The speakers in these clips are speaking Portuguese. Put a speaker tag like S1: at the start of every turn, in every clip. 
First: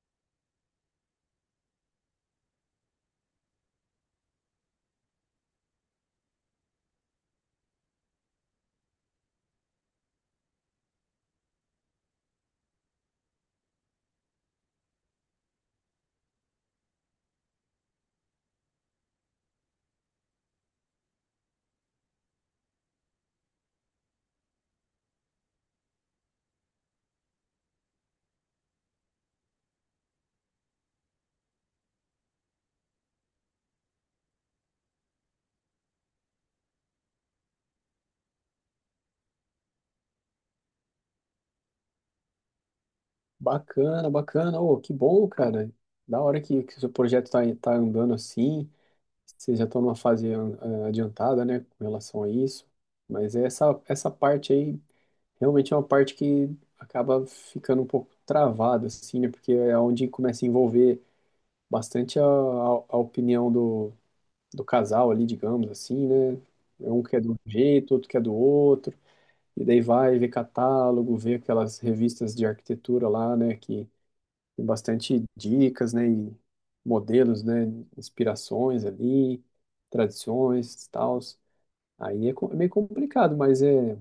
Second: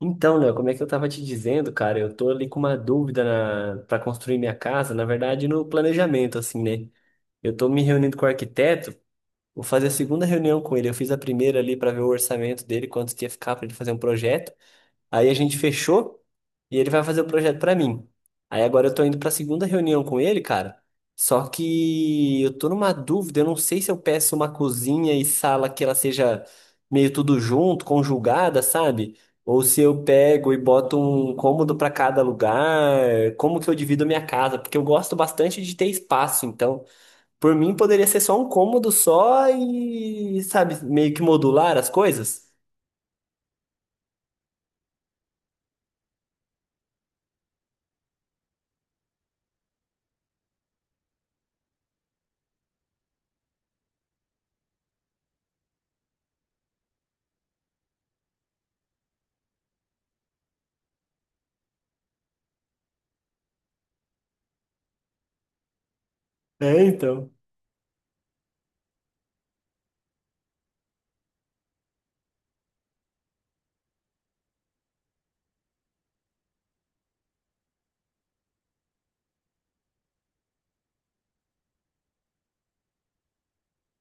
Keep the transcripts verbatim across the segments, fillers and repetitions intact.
S1: Então, né? Como é que eu tava te dizendo, cara, eu tô ali com uma dúvida na... para construir minha casa, na verdade, no planejamento, assim, né? Eu tô me reunindo com o arquiteto, vou fazer a segunda reunião com ele. Eu fiz a primeira ali para ver o orçamento dele, quanto que ia ficar para ele fazer um projeto. Aí a gente fechou e ele vai fazer o projeto pra mim. Aí agora eu tô indo pra segunda reunião com ele, cara. Só que eu tô numa dúvida, eu não sei se eu peço uma cozinha e sala que ela seja meio tudo junto, conjugada, sabe? Ou se eu pego e boto um cômodo pra cada lugar, como que eu divido a minha casa? Porque eu gosto bastante de ter espaço, então, por mim poderia ser só um cômodo só e, sabe, meio que modular as coisas.
S2: Bacana, bacana. Oh, que bom, cara. Da hora que, que seu projeto tá, tá andando assim. Vocês já estão numa fase ah, adiantada, né, com relação a isso. Mas essa, essa parte aí realmente é uma parte que acaba ficando um pouco travada, assim, né? Porque é onde começa a envolver bastante a, a, a opinião do, do casal ali, digamos assim, né?
S1: É,
S2: Um que quer de
S1: então.
S2: um jeito, outro quer do outro. E daí vai ver catálogo, ver aquelas revistas de arquitetura lá, né? Que tem bastante dicas, né? E modelos, né? Inspirações ali, tradições, tals. Aí é, co- é meio complicado, mas é,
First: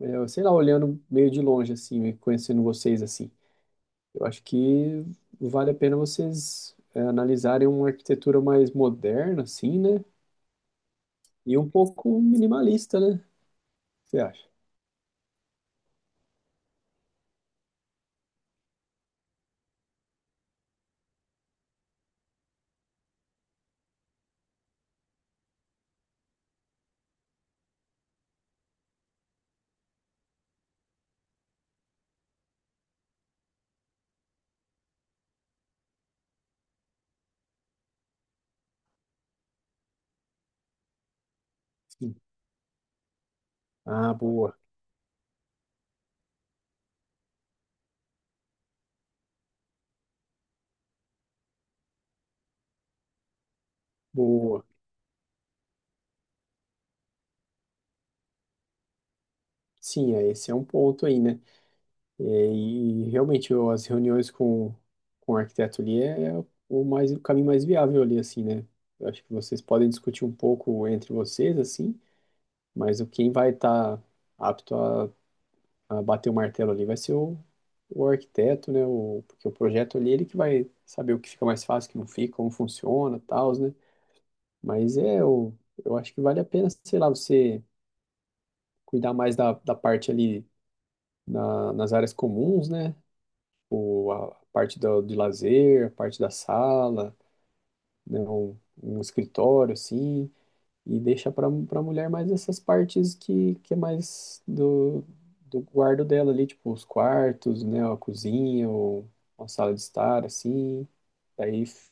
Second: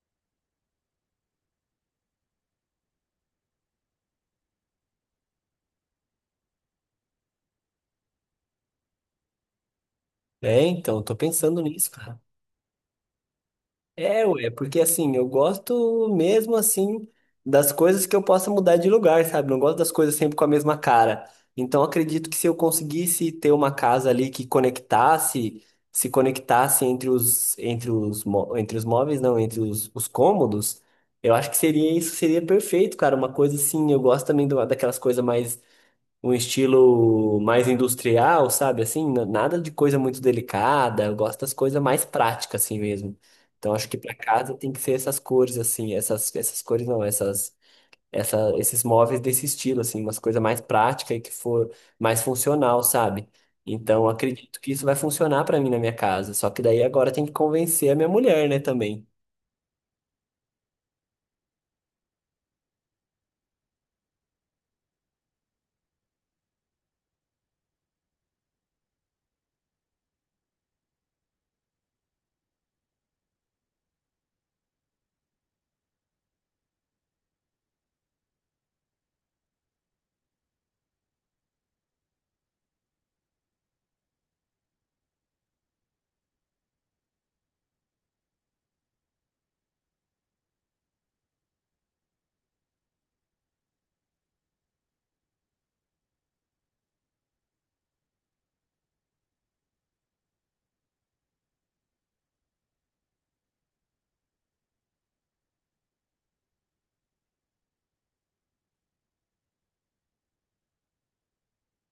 S2: é, sei lá, olhando meio de longe, assim, meio conhecendo vocês, assim. Eu acho que vale a pena vocês é, analisarem uma arquitetura mais moderna, assim, né?
S1: É, então, tô
S2: E
S1: pensando
S2: um
S1: nisso, cara.
S2: pouco minimalista, né? Você
S1: É,
S2: acha?
S1: ué, porque assim, eu gosto mesmo assim das coisas que eu possa mudar de lugar, sabe? Não gosto das coisas sempre com a mesma cara. Então, acredito que se eu conseguisse ter uma casa ali que conectasse, se conectasse entre os, entre os, mó- entre os móveis, não, entre os, os cômodos, eu acho que seria isso, seria perfeito, cara. Uma coisa assim, eu gosto também do- daquelas coisas mais um estilo mais industrial, sabe? Assim, na- nada de coisa muito delicada. Eu gosto das coisas mais
S2: Sim.
S1: práticas, assim mesmo. Então, acho que
S2: Ah,
S1: para casa
S2: boa,
S1: tem que ser essas cores, assim, essas, essas cores não, essas, essa, esses móveis desse estilo, assim, umas coisas mais práticas e que for mais funcional, sabe? Então, acredito
S2: boa.
S1: que isso vai funcionar para mim na minha casa. Só que daí agora tem que convencer a minha mulher, né, também.
S2: Sim, é, esse é um ponto aí, né? É. E, realmente eu- as reuniões com, com o arquiteto ali é, é o mais o caminho mais viável ali assim, né? Eu acho que vocês podem discutir um pouco entre vocês assim, mas o quem vai estar apto a, a bater o martelo ali vai ser o, o arquiteto, né? O, porque o projeto ali ele que vai saber o que fica mais fácil, o que não fica, como funciona, tal, né? Mas é eu, eu acho que vale a pena, sei lá, você cuidar mais da, da parte ali na- nas áreas comuns, né? o, a parte do, de lazer, a parte da sala, né, um, um escritório assim, e deixa para para mulher mais essas partes que, que é mais do, do guardo dela ali, tipo os quartos, né, a cozinha, ou uma sala de estar assim. Daí f-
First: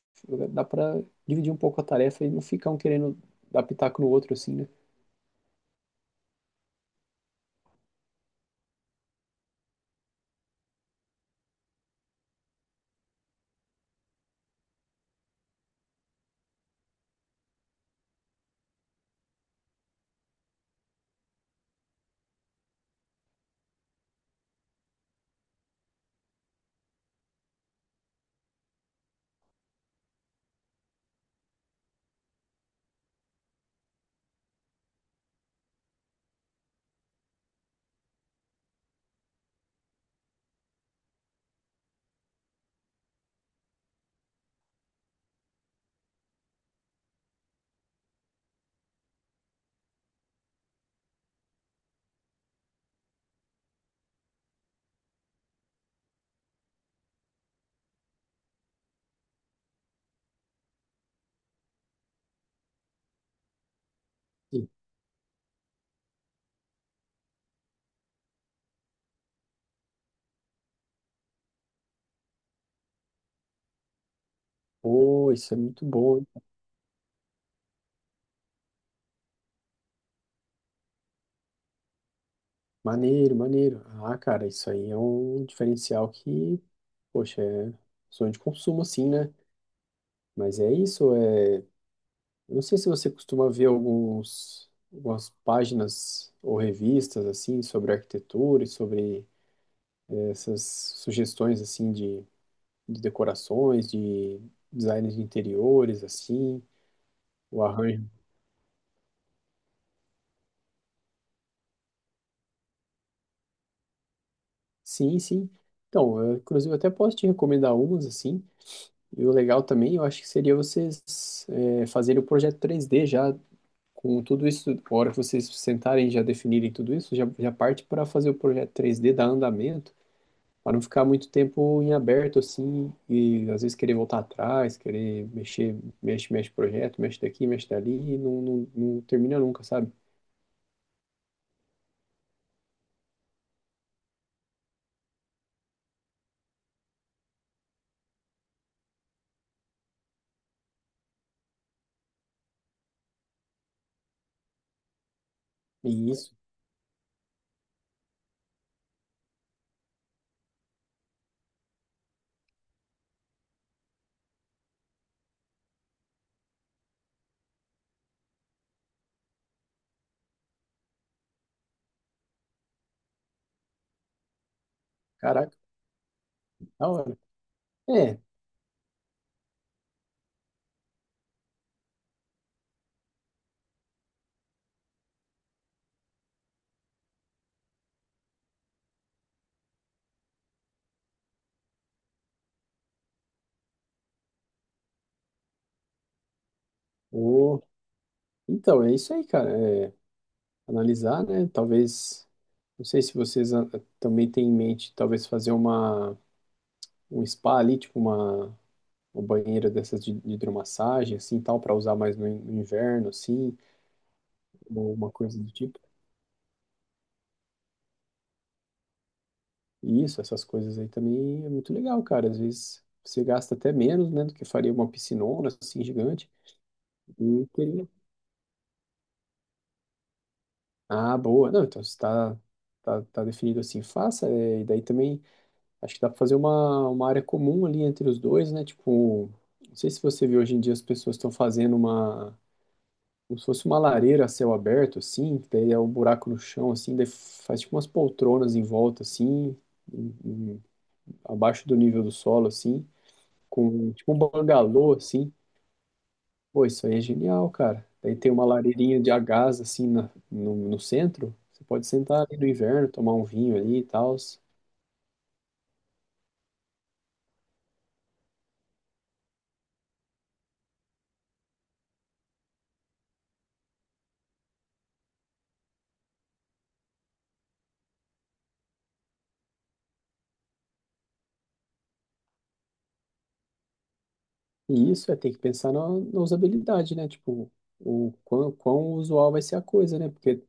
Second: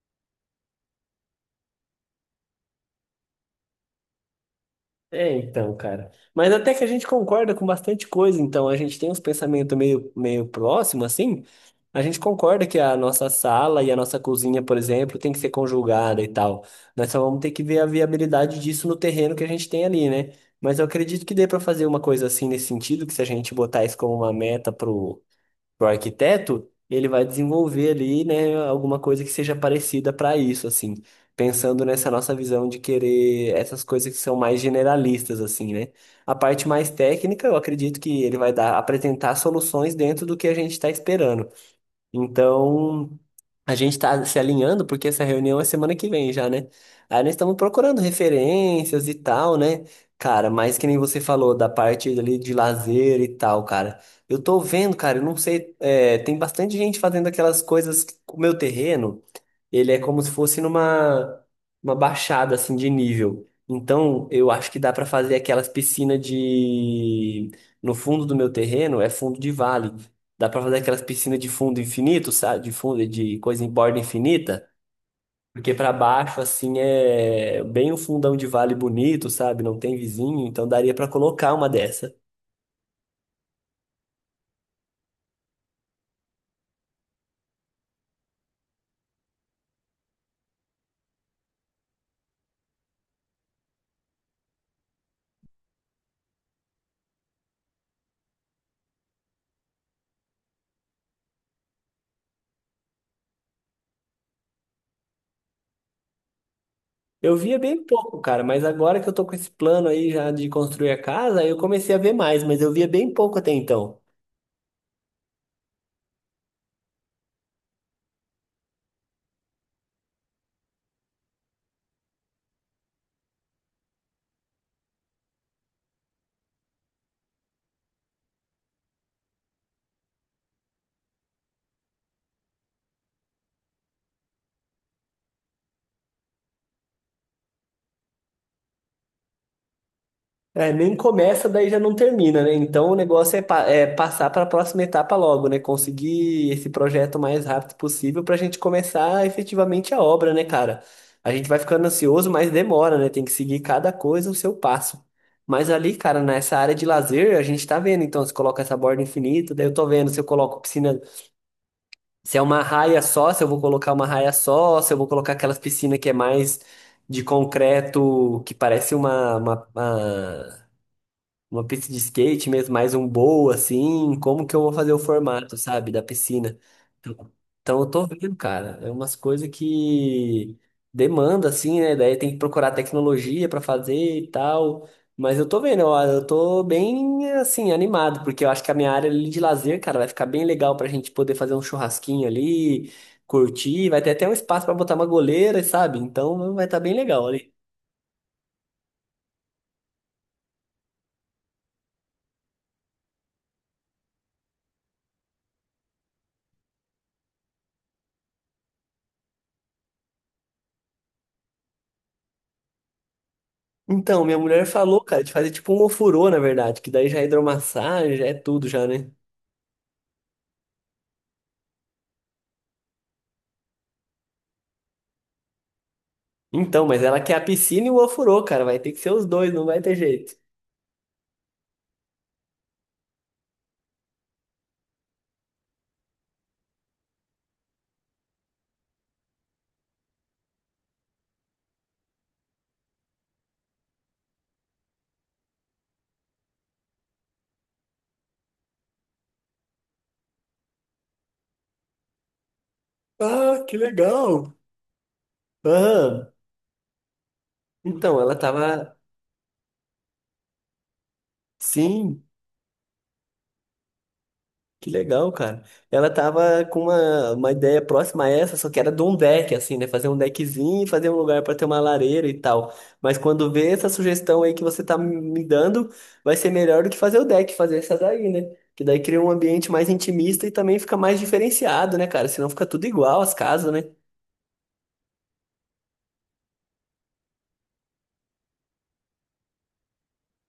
S2: dá para dividir um pouco a tarefa e não ficar um querendo dar pitaco no outro assim, né?
S1: É, então, cara. Mas até que a gente concorda com bastante coisa, então a gente tem uns pensamentos meio, meio próximos, assim. A gente concorda que a nossa sala e a nossa cozinha, por exemplo, tem que ser conjugada e tal. Nós só vamos ter que ver a viabilidade disso no terreno que a gente tem ali, né? Mas eu acredito que dê pra fazer uma coisa assim nesse sentido, que se a gente botar isso como uma meta para o arquiteto, ele vai desenvolver ali, né, alguma coisa que seja parecida para isso, assim, pensando nessa nossa visão de querer essas coisas que são mais generalistas, assim, né? A parte mais técnica, eu acredito que ele vai dar, apresentar soluções dentro do que a gente está esperando. Então, a gente está se alinhando porque essa reunião é semana que vem já, né? Aí nós estamos procurando referências e tal, né? Cara, mas que nem você falou da parte ali de lazer e tal, cara. Eu tô vendo, cara, eu não sei, é, tem bastante gente fazendo aquelas coisas com o meu terreno ele é como se fosse numa uma baixada assim de nível. Então, eu
S2: E,
S1: acho que dá para fazer aquelas piscinas de no fundo do meu terreno, é fundo de vale. Dá para fazer aquelas piscinas de fundo infinito, sabe? De fundo de coisa em borda infinita,
S2: pô, isso é
S1: porque
S2: muito
S1: para
S2: bom. Hein?
S1: baixo assim é bem um fundão de vale bonito, sabe? Não tem vizinho, então daria para colocar uma dessa.
S2: Maneiro, maneiro. Ah, cara, isso aí é um diferencial que Poxa, é sonho de consumo, assim, né? Mas é isso, é... eu não sei se você costuma ver alguns, algumas páginas ou revistas, assim, sobre arquitetura e sobre essas sugestões, assim, de, de decorações, de design de interiores, assim,
S1: Eu via
S2: o
S1: bem
S2: arranjo.
S1: pouco, cara, mas agora que eu tô com esse plano aí já de construir a casa, eu comecei a ver mais, mas eu via bem pouco até então.
S2: Sim, sim. Então, eu, inclusive, até posso te recomendar umas, assim, e o legal também, eu acho que seria vocês é, fazerem o projeto três dê já. Com tudo isso, a hora que vocês sentarem e já definirem tudo isso, já, já parte para fazer o projeto três dê dar andamento, para não ficar muito tempo em aberto assim, e às vezes querer voltar atrás, querer mexer, mexe, mexe projeto, mexe daqui, mexe dali, e não, não, não termina nunca, sabe?
S1: É, nem começa, daí já não termina, né? Então o negócio é, pa- é passar para a próxima etapa logo, né? Conseguir esse projeto o mais rápido possível para a gente começar efetivamente a obra, né, cara? A gente vai ficando ansioso, mas demora, né? Tem que seguir cada coisa o seu passo. Mas
S2: E
S1: ali, cara,
S2: isso,
S1: nessa área de lazer, a gente tá vendo. Então, se coloca essa borda infinita, daí eu tô vendo se eu coloco piscina, se é uma raia só, se eu vou colocar uma raia só, se eu vou colocar aquelas piscinas que é mais de concreto, que parece uma, uma uma- uma pista de skate mesmo, mais um bowl, assim, como que eu vou fazer o formato,
S2: caraca,
S1: sabe, da piscina?
S2: da hora.
S1: Então, então eu tô
S2: É,
S1: vendo, cara, é umas coisas que demanda, assim, né? Daí tem que procurar tecnologia pra fazer e tal. Mas eu tô vendo, ó, eu tô bem, assim, animado, porque eu acho que a minha área ali de lazer, cara, vai ficar bem legal pra gente poder fazer um churrasquinho ali, curtir, vai ter até um espaço pra botar uma goleira, sabe? Então vai estar bem legal ali.
S2: o... então, é isso aí, cara. É, analisar, né? Talvez, não sei se vocês ah, também têm em mente, talvez fazer uma, um spa ali, tipo uma uma banheira dessas de, de hidromassagem, assim, tal, para usar mais no, in- no inverno, assim,
S1: Então, minha mulher
S2: ou
S1: falou,
S2: uma
S1: cara, de
S2: coisa
S1: fazer
S2: do
S1: tipo
S2: tipo.
S1: um ofurô, na verdade, que daí já é hidromassagem, já é tudo já, né?
S2: E isso, essas coisas aí também é muito legal, cara. Às vezes você gasta até menos, né, do que faria uma piscinona, assim, gigante.
S1: Então, mas ela quer a
S2: E
S1: piscina
S2: teria-
S1: e o ofurô, cara, vai ter que ser os dois, não vai ter jeito.
S2: Ah, boa. Não, então você tá, tá, tá definido assim, faça. é, e daí também acho que dá para fazer uma, uma área comum ali entre os dois, né? Tipo, não sei se você vê hoje em dia as pessoas estão fazendo uma como se fosse uma lareira a céu aberto, assim, que daí é um buraco no chão, assim, daí faz tipo umas poltronas em volta, assim, em- em- abaixo do nível do solo, assim,
S1: Ah, que
S2: com tipo um
S1: legal!
S2: bangalô, assim.
S1: Aham.
S2: Pô, isso aí é genial, cara. Daí
S1: Então,
S2: tem
S1: ela
S2: uma
S1: tava.
S2: lareirinha de a gás, assim, na- no, no centro. Você pode sentar
S1: Sim.
S2: ali no inverno, tomar um vinho ali e tal.
S1: Que legal, cara. Ela tava com uma, uma ideia próxima a essa, só que era de um deck, assim, né? Fazer um deckzinho e fazer um lugar pra ter uma lareira e tal. Mas quando vê essa sugestão aí que você tá me dando, vai ser melhor do que fazer o deck, fazer essa daí, né? Que daí cria um ambiente mais intimista e também fica mais diferenciado, né, cara? Senão fica tudo igual as casas, né?
S2: E isso é ter que pensar na, na usabilidade, né? Tipo, o quão, quão usual vai ser a coisa, né? Porque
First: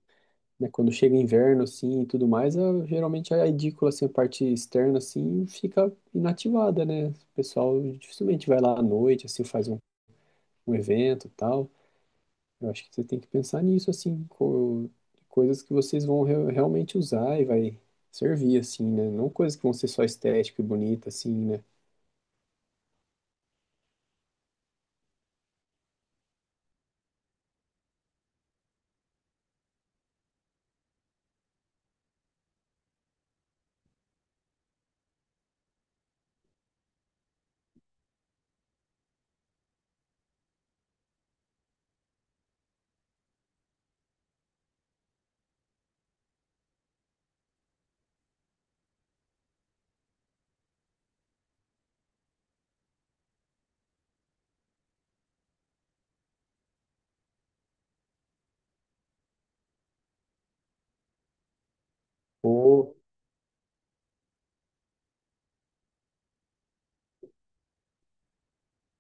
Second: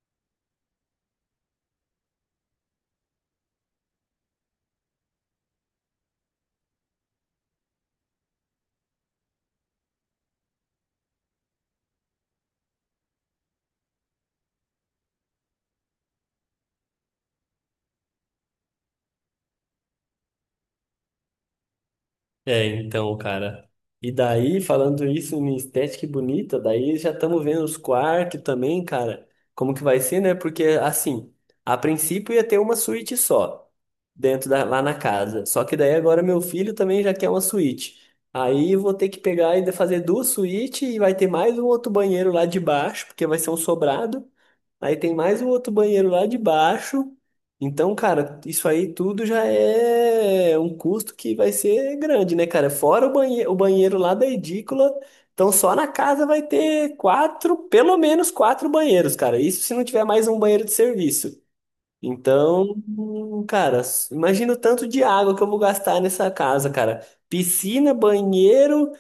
S2: né, quando chega inverno, assim, e tudo mais, a- geralmente é a edícula, assim, a parte externa, assim, fica inativada, né? O pessoal dificilmente vai lá à noite, assim, faz um, um evento e tal. Eu acho que você tem que pensar nisso, assim, co coisas que vocês vão re- realmente usar e vai servir, assim, né? Não coisas que vão ser só estética e bonita, assim, né?
S1: É, então, cara. E daí, falando isso em estética e bonita, daí já estamos vendo os quartos também, cara. Como que vai ser, né? Porque, assim, a princípio ia ter uma suíte só, dentro da, lá na casa. Só que daí agora meu filho também já quer uma suíte. Aí eu vou ter que pegar e fazer duas suítes e vai ter mais um outro banheiro lá de baixo, porque vai ser um sobrado. Aí tem mais um outro banheiro lá de baixo. Então, cara, isso aí tudo já é um custo que vai ser grande, né, cara? Fora o banheiro, o banheiro lá da edícula. Então, só na casa vai ter quatro, pelo menos quatro banheiros, cara. Isso se não tiver mais um banheiro de serviço. Então,
S2: Ou...
S1: cara, s- imagina o tanto de água que eu vou gastar nessa casa, cara. Piscina, banheiro,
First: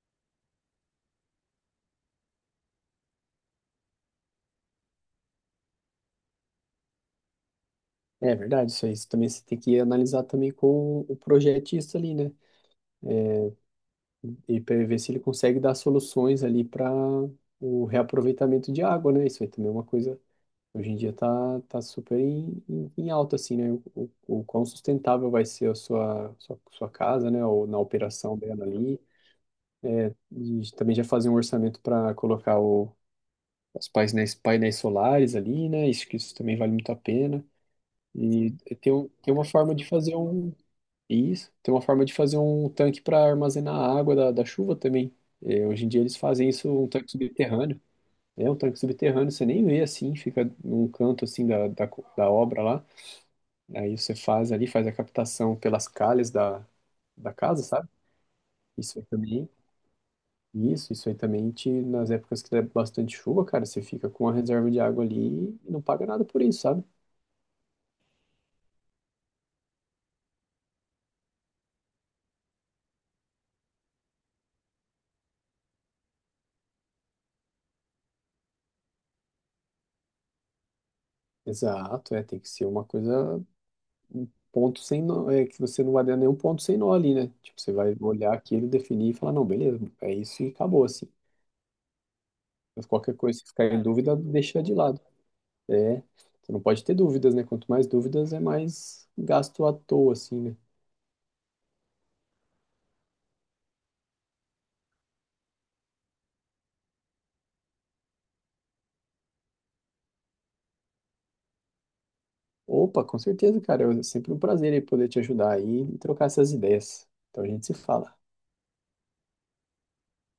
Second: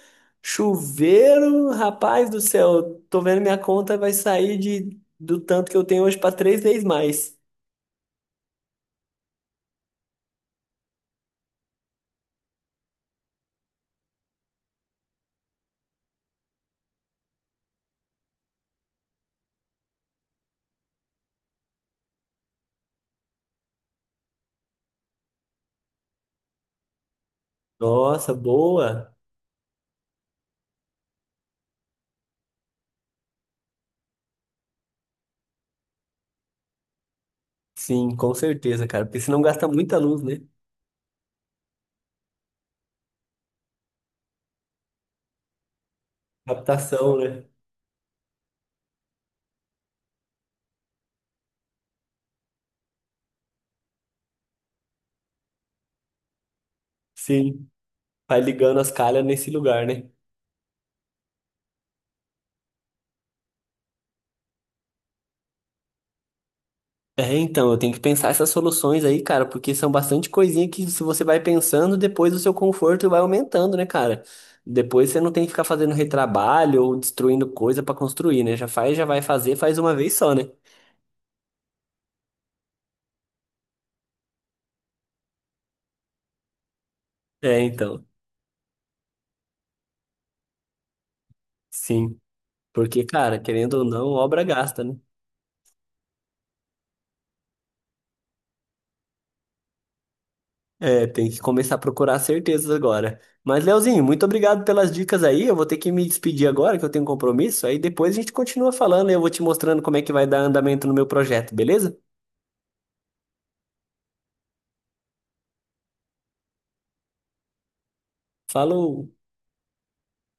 S1: chuveiro, rapaz do céu, tô vendo minha conta vai sair de, do tanto que eu tenho hoje para três vezes mais.
S2: É verdade, isso aí. Isso também você tem que analisar também com o projetista ali, né? E para ver se ele consegue dar soluções ali para o reaproveitamento de água, né? Isso aí também é uma coisa, hoje em dia tá, tá super em, em, em alta, assim, né? O, o, o quão sustentável vai ser a sua, sua, sua casa, né? Ou na
S1: Nossa,
S2: operação dela ali.
S1: boa.
S2: E também já fazer um orçamento para colocar o, os painéis, painéis solares ali, né? Isso, que isso também vale muito a pena.
S1: Sim, com
S2: E
S1: certeza,
S2: tem,
S1: cara,
S2: um-
S1: porque
S2: tem
S1: senão
S2: uma
S1: gasta
S2: forma de
S1: muita
S2: fazer
S1: luz, né?
S2: um isso. Tem uma forma de fazer um tanque para armazenar a água da, da chuva também. É, hoje em dia eles fazem isso, um tanque
S1: Captação, né?
S2: subterrâneo. É um tanque subterrâneo, você nem vê assim, fica num canto assim da, da, co- da obra lá. Aí você faz ali, faz a captação pelas calhas da, da casa,
S1: Sim,
S2: sabe?
S1: vai ligando as
S2: Isso aí
S1: calhas
S2: também.
S1: nesse lugar, né?
S2: Isso, isso aí também te, nas épocas que der bastante chuva, cara, você fica com a reserva de água ali e não paga nada por isso, sabe?
S1: É, então, eu tenho que pensar essas soluções aí, cara, porque são bastante coisinha que se você vai pensando, depois o seu conforto vai aumentando, né, cara? Depois você não tem que ficar fazendo retrabalho ou destruindo coisa pra construir, né? Já faz, já vai fazer, faz uma vez só, né?
S2: Exato, é, tem que ser uma coisa ponto sem nó, é que você não vai dar nenhum ponto sem nó ali, né?
S1: É,
S2: Tipo, você vai
S1: então,
S2: olhar aquilo, definir e falar, não, beleza, é isso e acabou, assim.
S1: sim.
S2: Mas
S1: Porque,
S2: qualquer
S1: cara,
S2: coisa, se ficar
S1: querendo
S2: em
S1: ou não,
S2: dúvida,
S1: obra
S2: deixa de
S1: gasta, né?
S2: lado. É, você não pode ter dúvidas, né? Quanto mais dúvidas, é mais gasto à toa, assim, né?
S1: É, tem que começar a procurar certezas agora. Mas, Leozinho, muito obrigado pelas dicas aí. Eu vou ter que me despedir agora, que eu tenho um compromisso. Aí depois a gente continua falando e eu vou te mostrando como é que vai dar andamento no meu projeto, beleza?
S2: Opa, com certeza, cara, é sempre um prazer aí poder te ajudar aí e trocar essas ideias. Então a gente se fala.
S1: Falou!